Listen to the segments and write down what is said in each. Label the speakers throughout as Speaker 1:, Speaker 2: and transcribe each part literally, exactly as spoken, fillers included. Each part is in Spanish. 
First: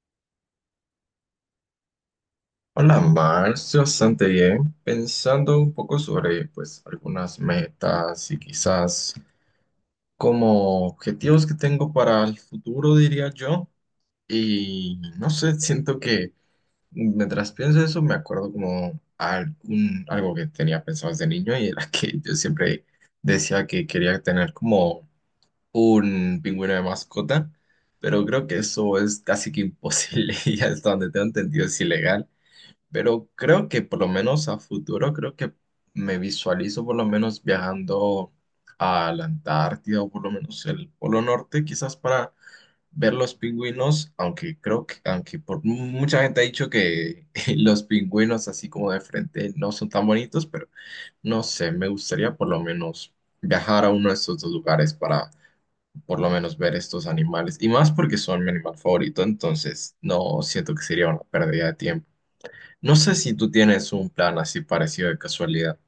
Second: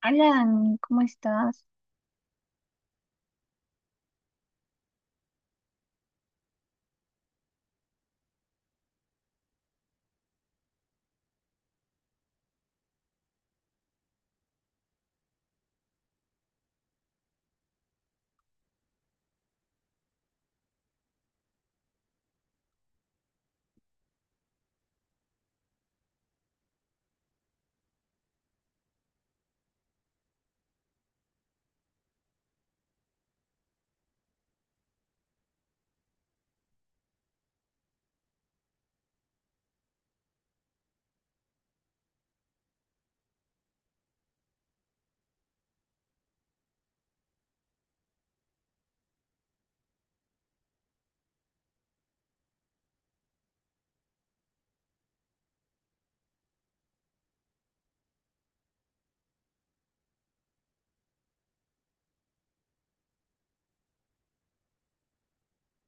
Speaker 1: Alan, ¿cómo estás?
Speaker 2: Hola, Marx, bastante bien. Pensando un poco sobre, pues, algunas metas y quizás como objetivos que tengo para el futuro, diría yo. Y no sé, siento que mientras pienso eso me acuerdo como algún, algo que tenía pensado desde niño y era que yo siempre decía que quería tener como un pingüino de mascota, pero creo que eso es casi que imposible y hasta donde tengo entendido es ilegal. Pero creo que por lo menos a futuro, creo que me visualizo por lo menos viajando a la Antártida o por lo menos el Polo Norte, quizás para ver los pingüinos, aunque creo que, aunque por mucha gente ha dicho que los pingüinos así como de frente no son tan bonitos, pero no sé, me gustaría por lo menos viajar a uno de estos dos lugares para por lo menos ver estos animales, y más porque son mi animal favorito, entonces no siento que sería una pérdida de tiempo. No sé si tú tienes un plan así parecido de casualidad.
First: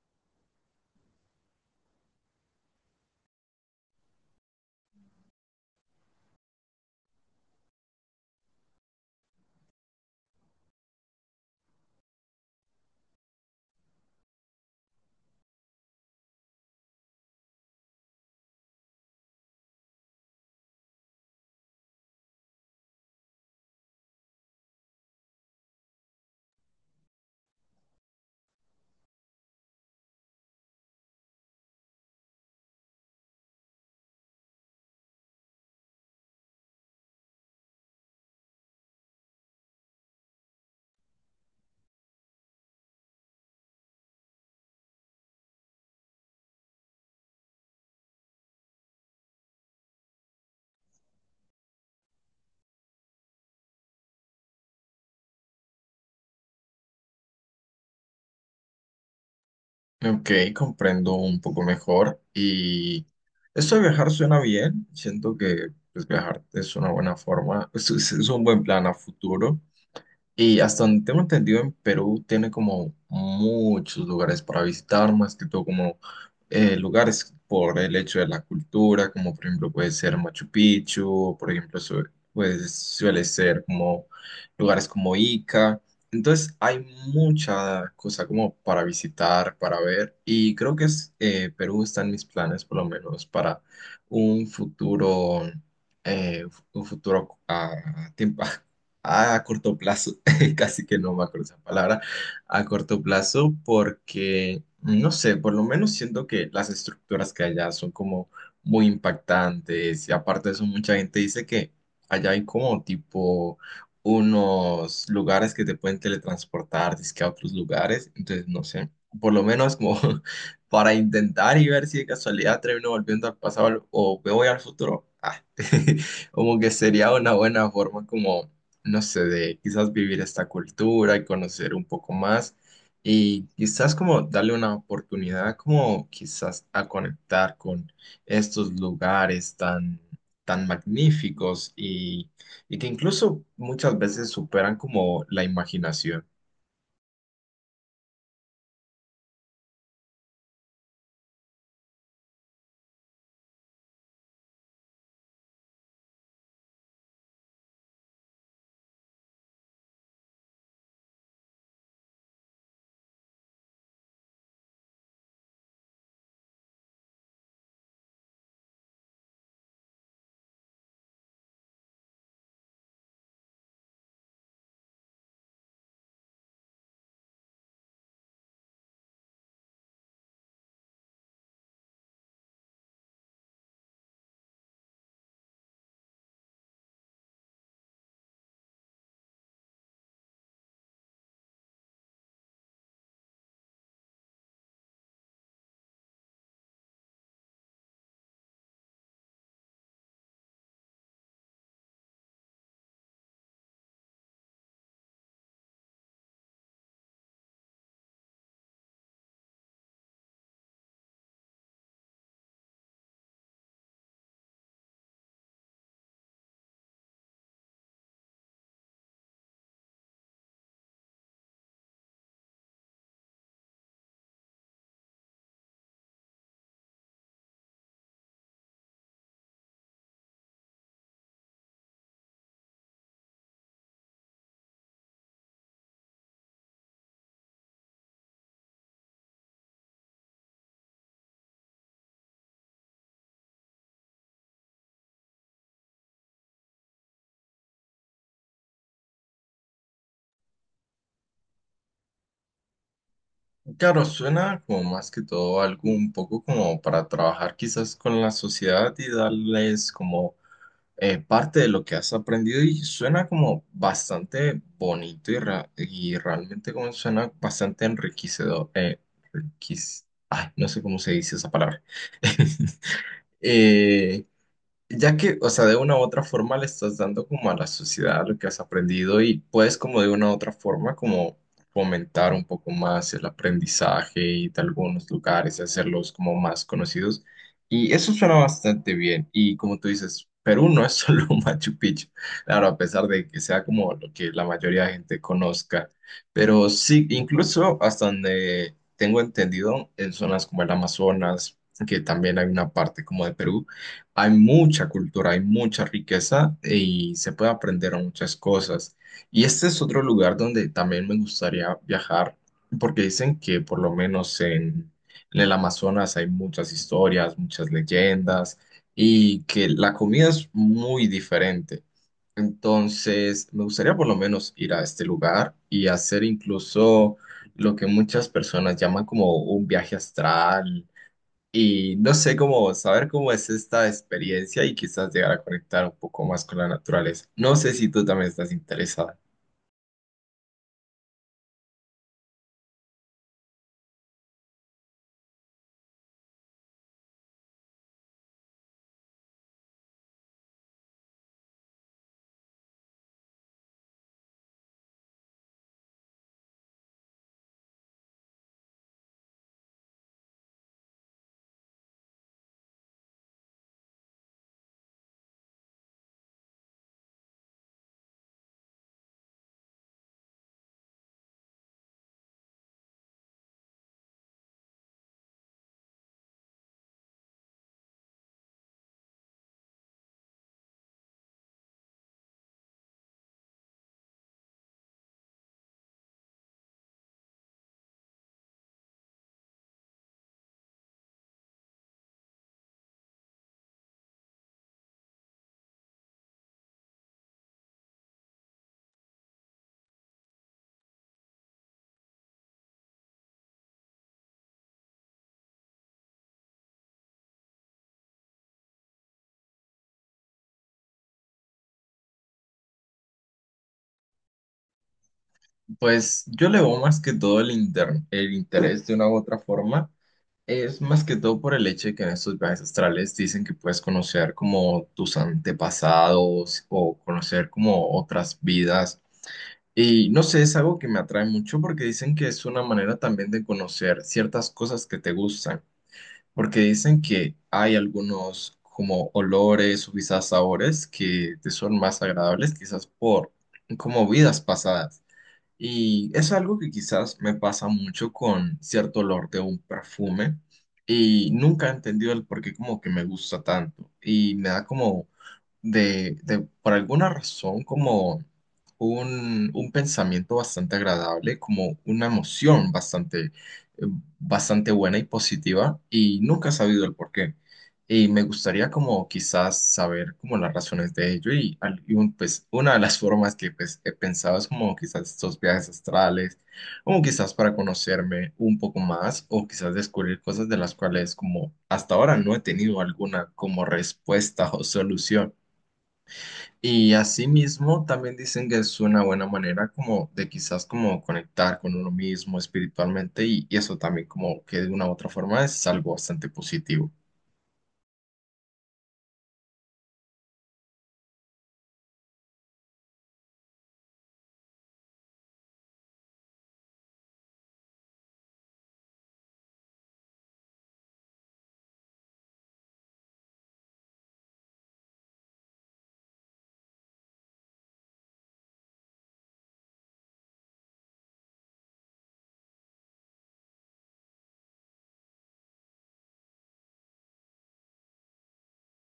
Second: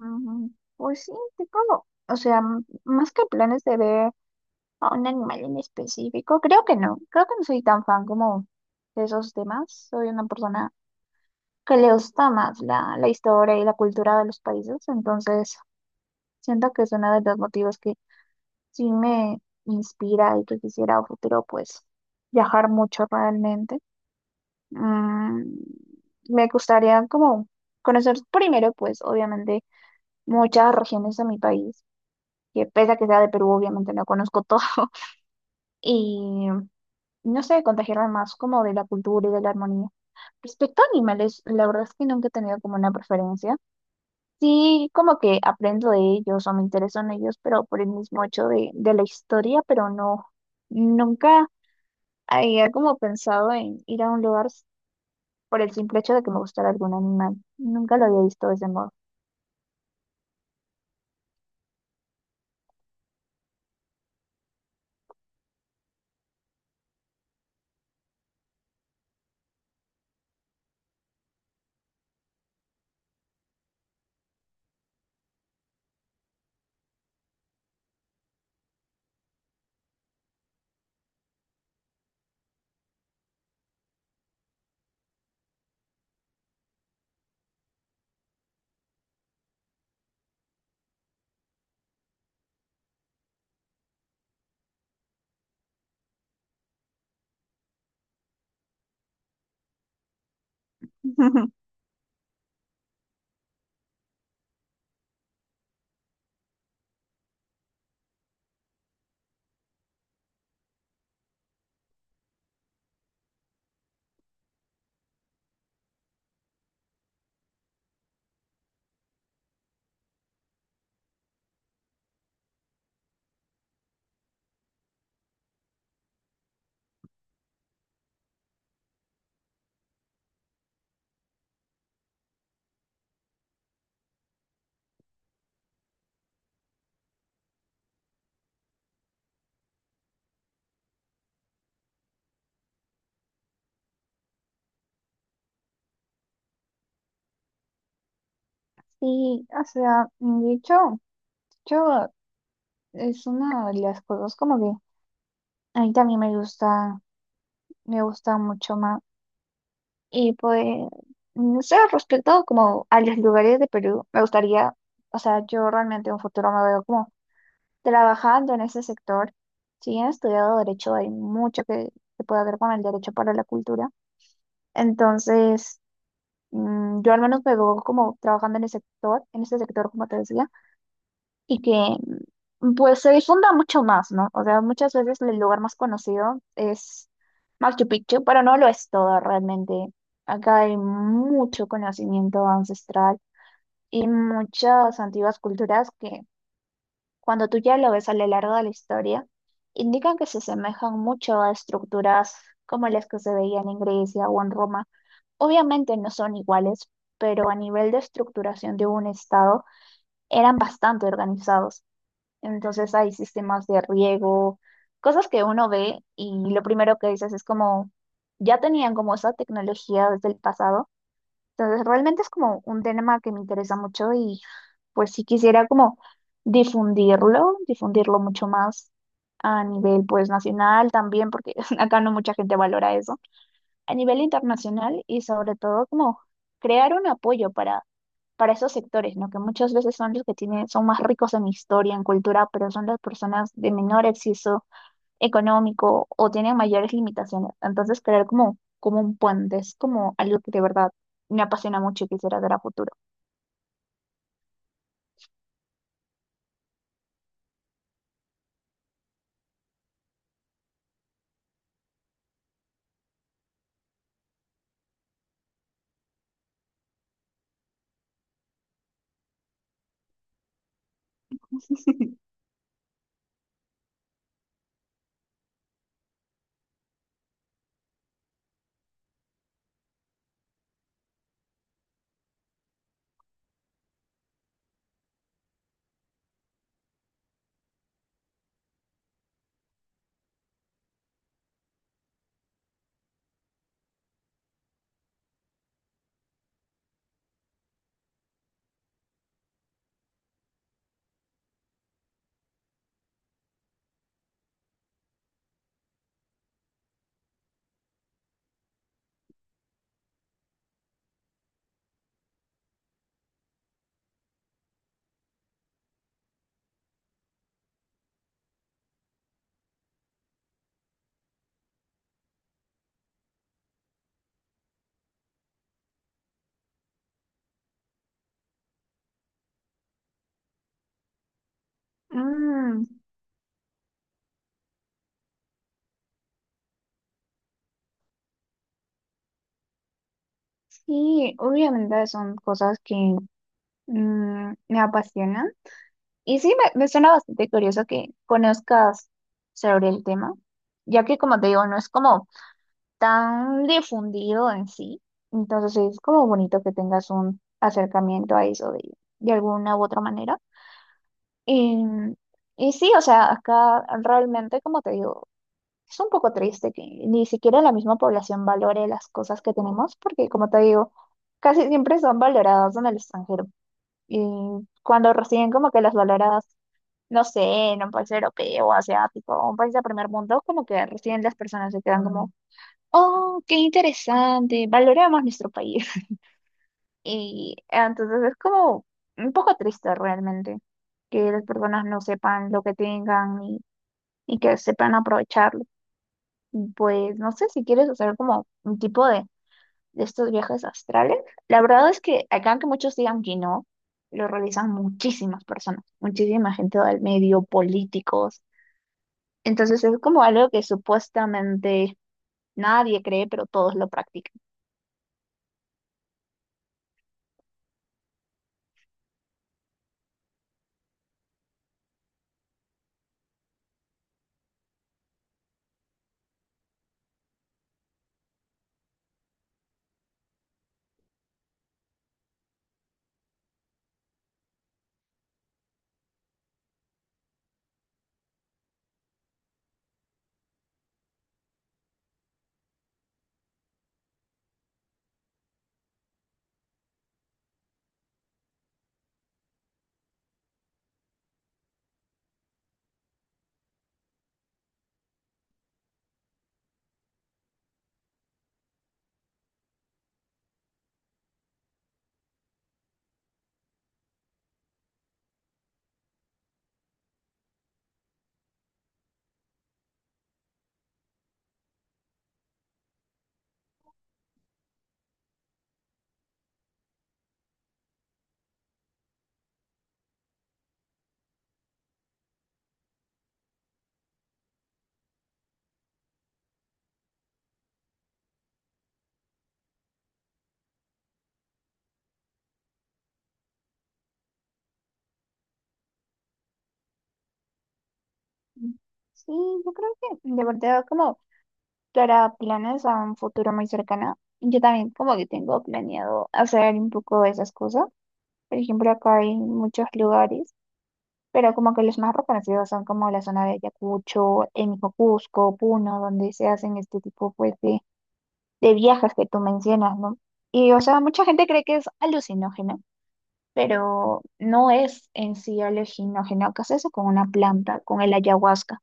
Speaker 1: Ujú. Pues sí, tengo, o sea, m- más que planes de ver a un animal en específico, creo que no, creo que no soy tan fan como de esos temas. Soy una persona que le gusta más la, la historia y la cultura de los países. Entonces siento que es uno de los motivos que sí me inspira y que quisiera a futuro pues viajar mucho realmente. Mm, Me gustaría como conocer primero, pues obviamente, muchas regiones de mi país, que pese a que sea de Perú, obviamente no conozco todo. Y no sé, contagiarme más como de la cultura y de la armonía. Respecto a animales, la verdad es que nunca he tenido como una preferencia. Sí, como que aprendo de ellos o me intereso en ellos, pero por el mismo hecho de, de la historia. Pero no, nunca había como pensado en ir a un lugar por el simple hecho de que me gustara algún animal. Nunca lo había visto de ese modo.
Speaker 2: Ok, comprendo un poco mejor. Y esto de viajar suena bien. Siento que pues, viajar es una buena forma, es, es- es un buen plan a futuro. Y hasta donde tengo entendido, en Perú tiene como muchos lugares para visitar, más que todo como eh, lugares por el hecho de la cultura, como por ejemplo puede ser Machu Picchu, o por ejemplo su- pues, suele ser como lugares como Ica. Entonces hay mucha cosa como para visitar, para ver, y creo que es, eh, Perú está en mis planes por lo menos para un futuro, eh, un futuro a tiempo, a corto plazo. Casi que no me acuerdo esa palabra, a corto plazo, porque, no sé, por lo menos siento que las estructuras que hay allá son como muy impactantes y aparte de eso mucha gente dice que allá hay como tipo unos lugares que te pueden teletransportar, dizque a otros lugares, entonces no sé, por lo menos como para intentar y ver si de casualidad termino volviendo al pasado o me voy al futuro. ah, Como que sería una buena forma como no sé, de quizás vivir esta cultura y conocer un poco más y quizás como darle una oportunidad como quizás a conectar con estos lugares tan, tan magníficos y, y que incluso muchas veces superan como la imaginación.
Speaker 1: Sí, o sea, de hecho, yo es una de las cosas como que a mí también me gusta, me gusta mucho más. Y pues, no sé, respecto como a los lugares de Perú, me gustaría, o sea, yo realmente en un futuro me veo como trabajando en ese sector. Si bien he estudiado derecho, hay mucho que se puede ver con el derecho para la cultura. Entonces, mm, yo al menos me veo como trabajando en ese sector, en ese sector, como te decía. Y que mm, pues se difunda mucho más, ¿no? O sea, muchas veces el lugar más conocido es Machu Picchu, pero no lo es todo realmente. Acá hay mucho conocimiento ancestral y muchas antiguas culturas que, cuando tú ya lo ves a lo largo de la historia, indican que se asemejan mucho a estructuras como las que se veían en Grecia o en Roma. Obviamente no son iguales, pero a nivel de estructuración de un estado eran bastante organizados. Entonces hay sistemas de riego, cosas que uno ve y lo primero que dices es como, ya tenían como esa tecnología desde el pasado. Entonces realmente es como un tema que me interesa mucho y pues sí quisiera como difundirlo, difundirlo mucho más a nivel pues nacional también, porque acá no mucha gente valora eso a nivel internacional. Y sobre todo como crear un apoyo para, para esos sectores, ¿no? Que muchas veces son los que tienen, son más ricos en historia, en cultura, pero son las personas de menor acceso económico o tienen mayores limitaciones. Entonces, crear como, como un puente es como algo que de verdad me apasiona mucho y quisiera hacer a futuro.
Speaker 2: Claro, suena como más que todo algo un poco como para trabajar quizás con la sociedad y darles como eh, parte de lo que has aprendido y suena como bastante bonito y, ra- y realmente como suena bastante enriquecedor. eh, enriquec- Ay, no sé cómo se dice esa palabra. Eh, ya que, o sea, de una u otra forma le estás dando como a la sociedad lo que has aprendido y puedes como de una u otra forma como fomentar un poco más el aprendizaje y de algunos lugares hacerlos como más conocidos. Y eso suena bastante bien. Y como tú dices, Perú no es solo Machu Picchu. Claro, a pesar de que sea como lo que la mayoría de gente conozca. Pero sí, incluso hasta donde tengo entendido, en zonas como el Amazonas, que también hay una parte como de Perú hay mucha cultura, hay mucha riqueza eh, y se puede aprender muchas cosas. Y este es otro lugar donde también me gustaría viajar, porque dicen que por lo menos en, en el Amazonas hay muchas historias, muchas leyendas y que la comida es muy diferente. Entonces, me gustaría por lo menos ir a este lugar y hacer incluso lo que muchas personas llaman como un viaje astral y no sé cómo
Speaker 1: Mm,
Speaker 2: saber cómo es esta experiencia y quizás llegar a conectar un poco más con la naturaleza. No sé si tú también estás interesada.
Speaker 1: sí, obviamente son cosas que, mm, me apasionan. Y sí, me, me suena bastante curioso que conozcas sobre el tema, ya que, como te digo, no es como tan difundido en sí. Entonces sí, es como bonito que tengas un acercamiento a eso de, de alguna u otra manera. Y, y sí, o sea, acá realmente, como te digo, es un poco triste que ni siquiera la misma población valore las cosas que tenemos, porque, como te digo, casi siempre son valoradas en el extranjero. Y cuando recién como que las valoradas, no sé, en un país europeo, asiático, un país de primer mundo, como que recién las personas se quedan. Mm. Como, oh, qué interesante, valoramos nuestro país. Y ah, entonces es como un poco triste realmente que las personas no sepan lo que tengan y, y que sepan aprovecharlo. Y pues no sé si quieres hacer como un tipo de, de estos viajes astrales. La verdad es que acá, que muchos digan que no, lo realizan muchísimas personas, muchísima gente del medio, políticos. Entonces es como algo que supuestamente nadie cree, pero todos lo practican.
Speaker 2: Pues yo le veo más que todo el, inter- el interés de una u otra forma. Es más que todo por el hecho de que en estos viajes astrales dicen que puedes conocer como tus antepasados o conocer como otras vidas. Y no sé, es algo que me atrae mucho porque dicen que es una manera también de conocer ciertas cosas que te gustan. Porque dicen que hay algunos como olores o quizás sabores que te son más agradables, quizás por como vidas pasadas. Y es algo que quizás me pasa mucho con cierto olor de un perfume y nunca he entendido el por qué como que me gusta tanto. Y me da como de, de, por alguna razón, como un, un pensamiento bastante agradable, como una emoción bastante, eh, bastante buena y positiva, y nunca he sabido el por qué. Y me gustaría como quizás saber como las razones de ello y, al- y un- pues una de las formas que pues, he pensado es como quizás estos viajes astrales, como quizás para conocerme un poco más o quizás descubrir cosas de las cuales como hasta ahora no he tenido alguna como respuesta o solución. Y asimismo también dicen que es una buena manera como de quizás como conectar con uno mismo espiritualmente y, y eso también como que de una u otra forma es algo bastante positivo.
Speaker 1: Sí, yo creo que de verdad, como para planes a un futuro muy cercano, yo también como que tengo planeado hacer un poco de esas cosas. Por ejemplo, acá hay muchos lugares, pero como que los más reconocidos son como la zona de Ayacucho, el mismo Cusco, Puno, donde se hacen este tipo, pues, de, de viajes que tú mencionas, ¿no? Y o sea, mucha gente cree que es alucinógeno, pero no es en sí alucinógeno, que es eso con una planta, con el ayahuasca.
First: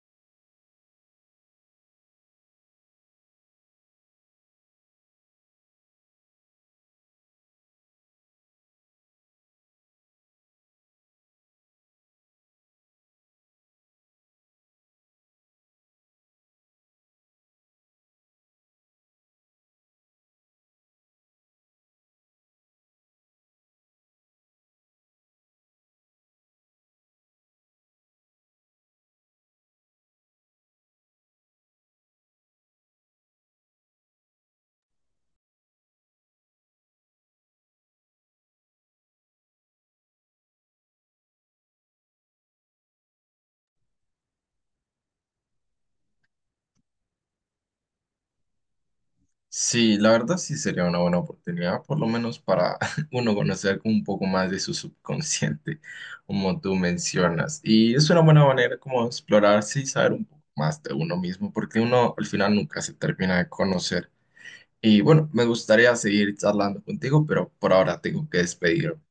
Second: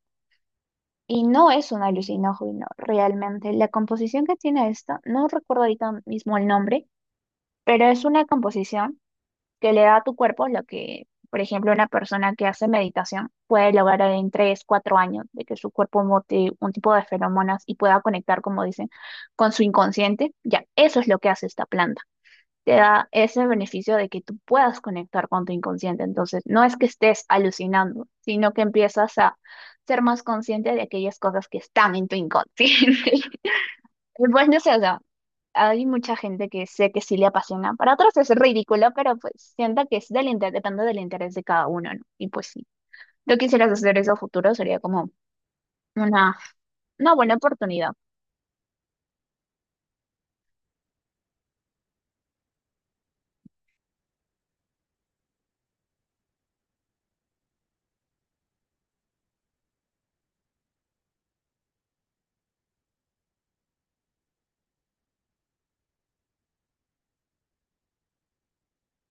Speaker 1: Y no es un alucinógeno, realmente. La composición que tiene esto, no recuerdo ahorita mismo el nombre, pero es una composición que le da a tu cuerpo lo que, por ejemplo, una persona que hace meditación puede lograr en tres cuatro años, de que su cuerpo bote un tipo de feromonas y pueda conectar, como dicen, con su inconsciente. Ya, eso es lo que hace esta planta, te da ese beneficio de que tú puedas conectar con tu inconsciente. Entonces, no es que estés alucinando, sino que empiezas a ser más consciente de aquellas cosas que están en tu inconsciente. Y pues no sé, o sea, hay mucha gente que sé que sí le apasiona. Para otros es ridículo, pero pues sienta que es del interés, depende del interés de cada uno, ¿no? Y pues sí, yo quisieras hacer eso a futuro, sería como una, una buena oportunidad.
Speaker 2: Sí, la verdad sí sería una buena oportunidad, por lo menos para uno conocer un poco más de su subconsciente, como tú mencionas. Y es una buena manera como de explorarse y saber un poco más de uno mismo, porque uno al final nunca se termina de conocer. Y bueno, me gustaría seguir charlando contigo, pero por ahora tengo que despedirme.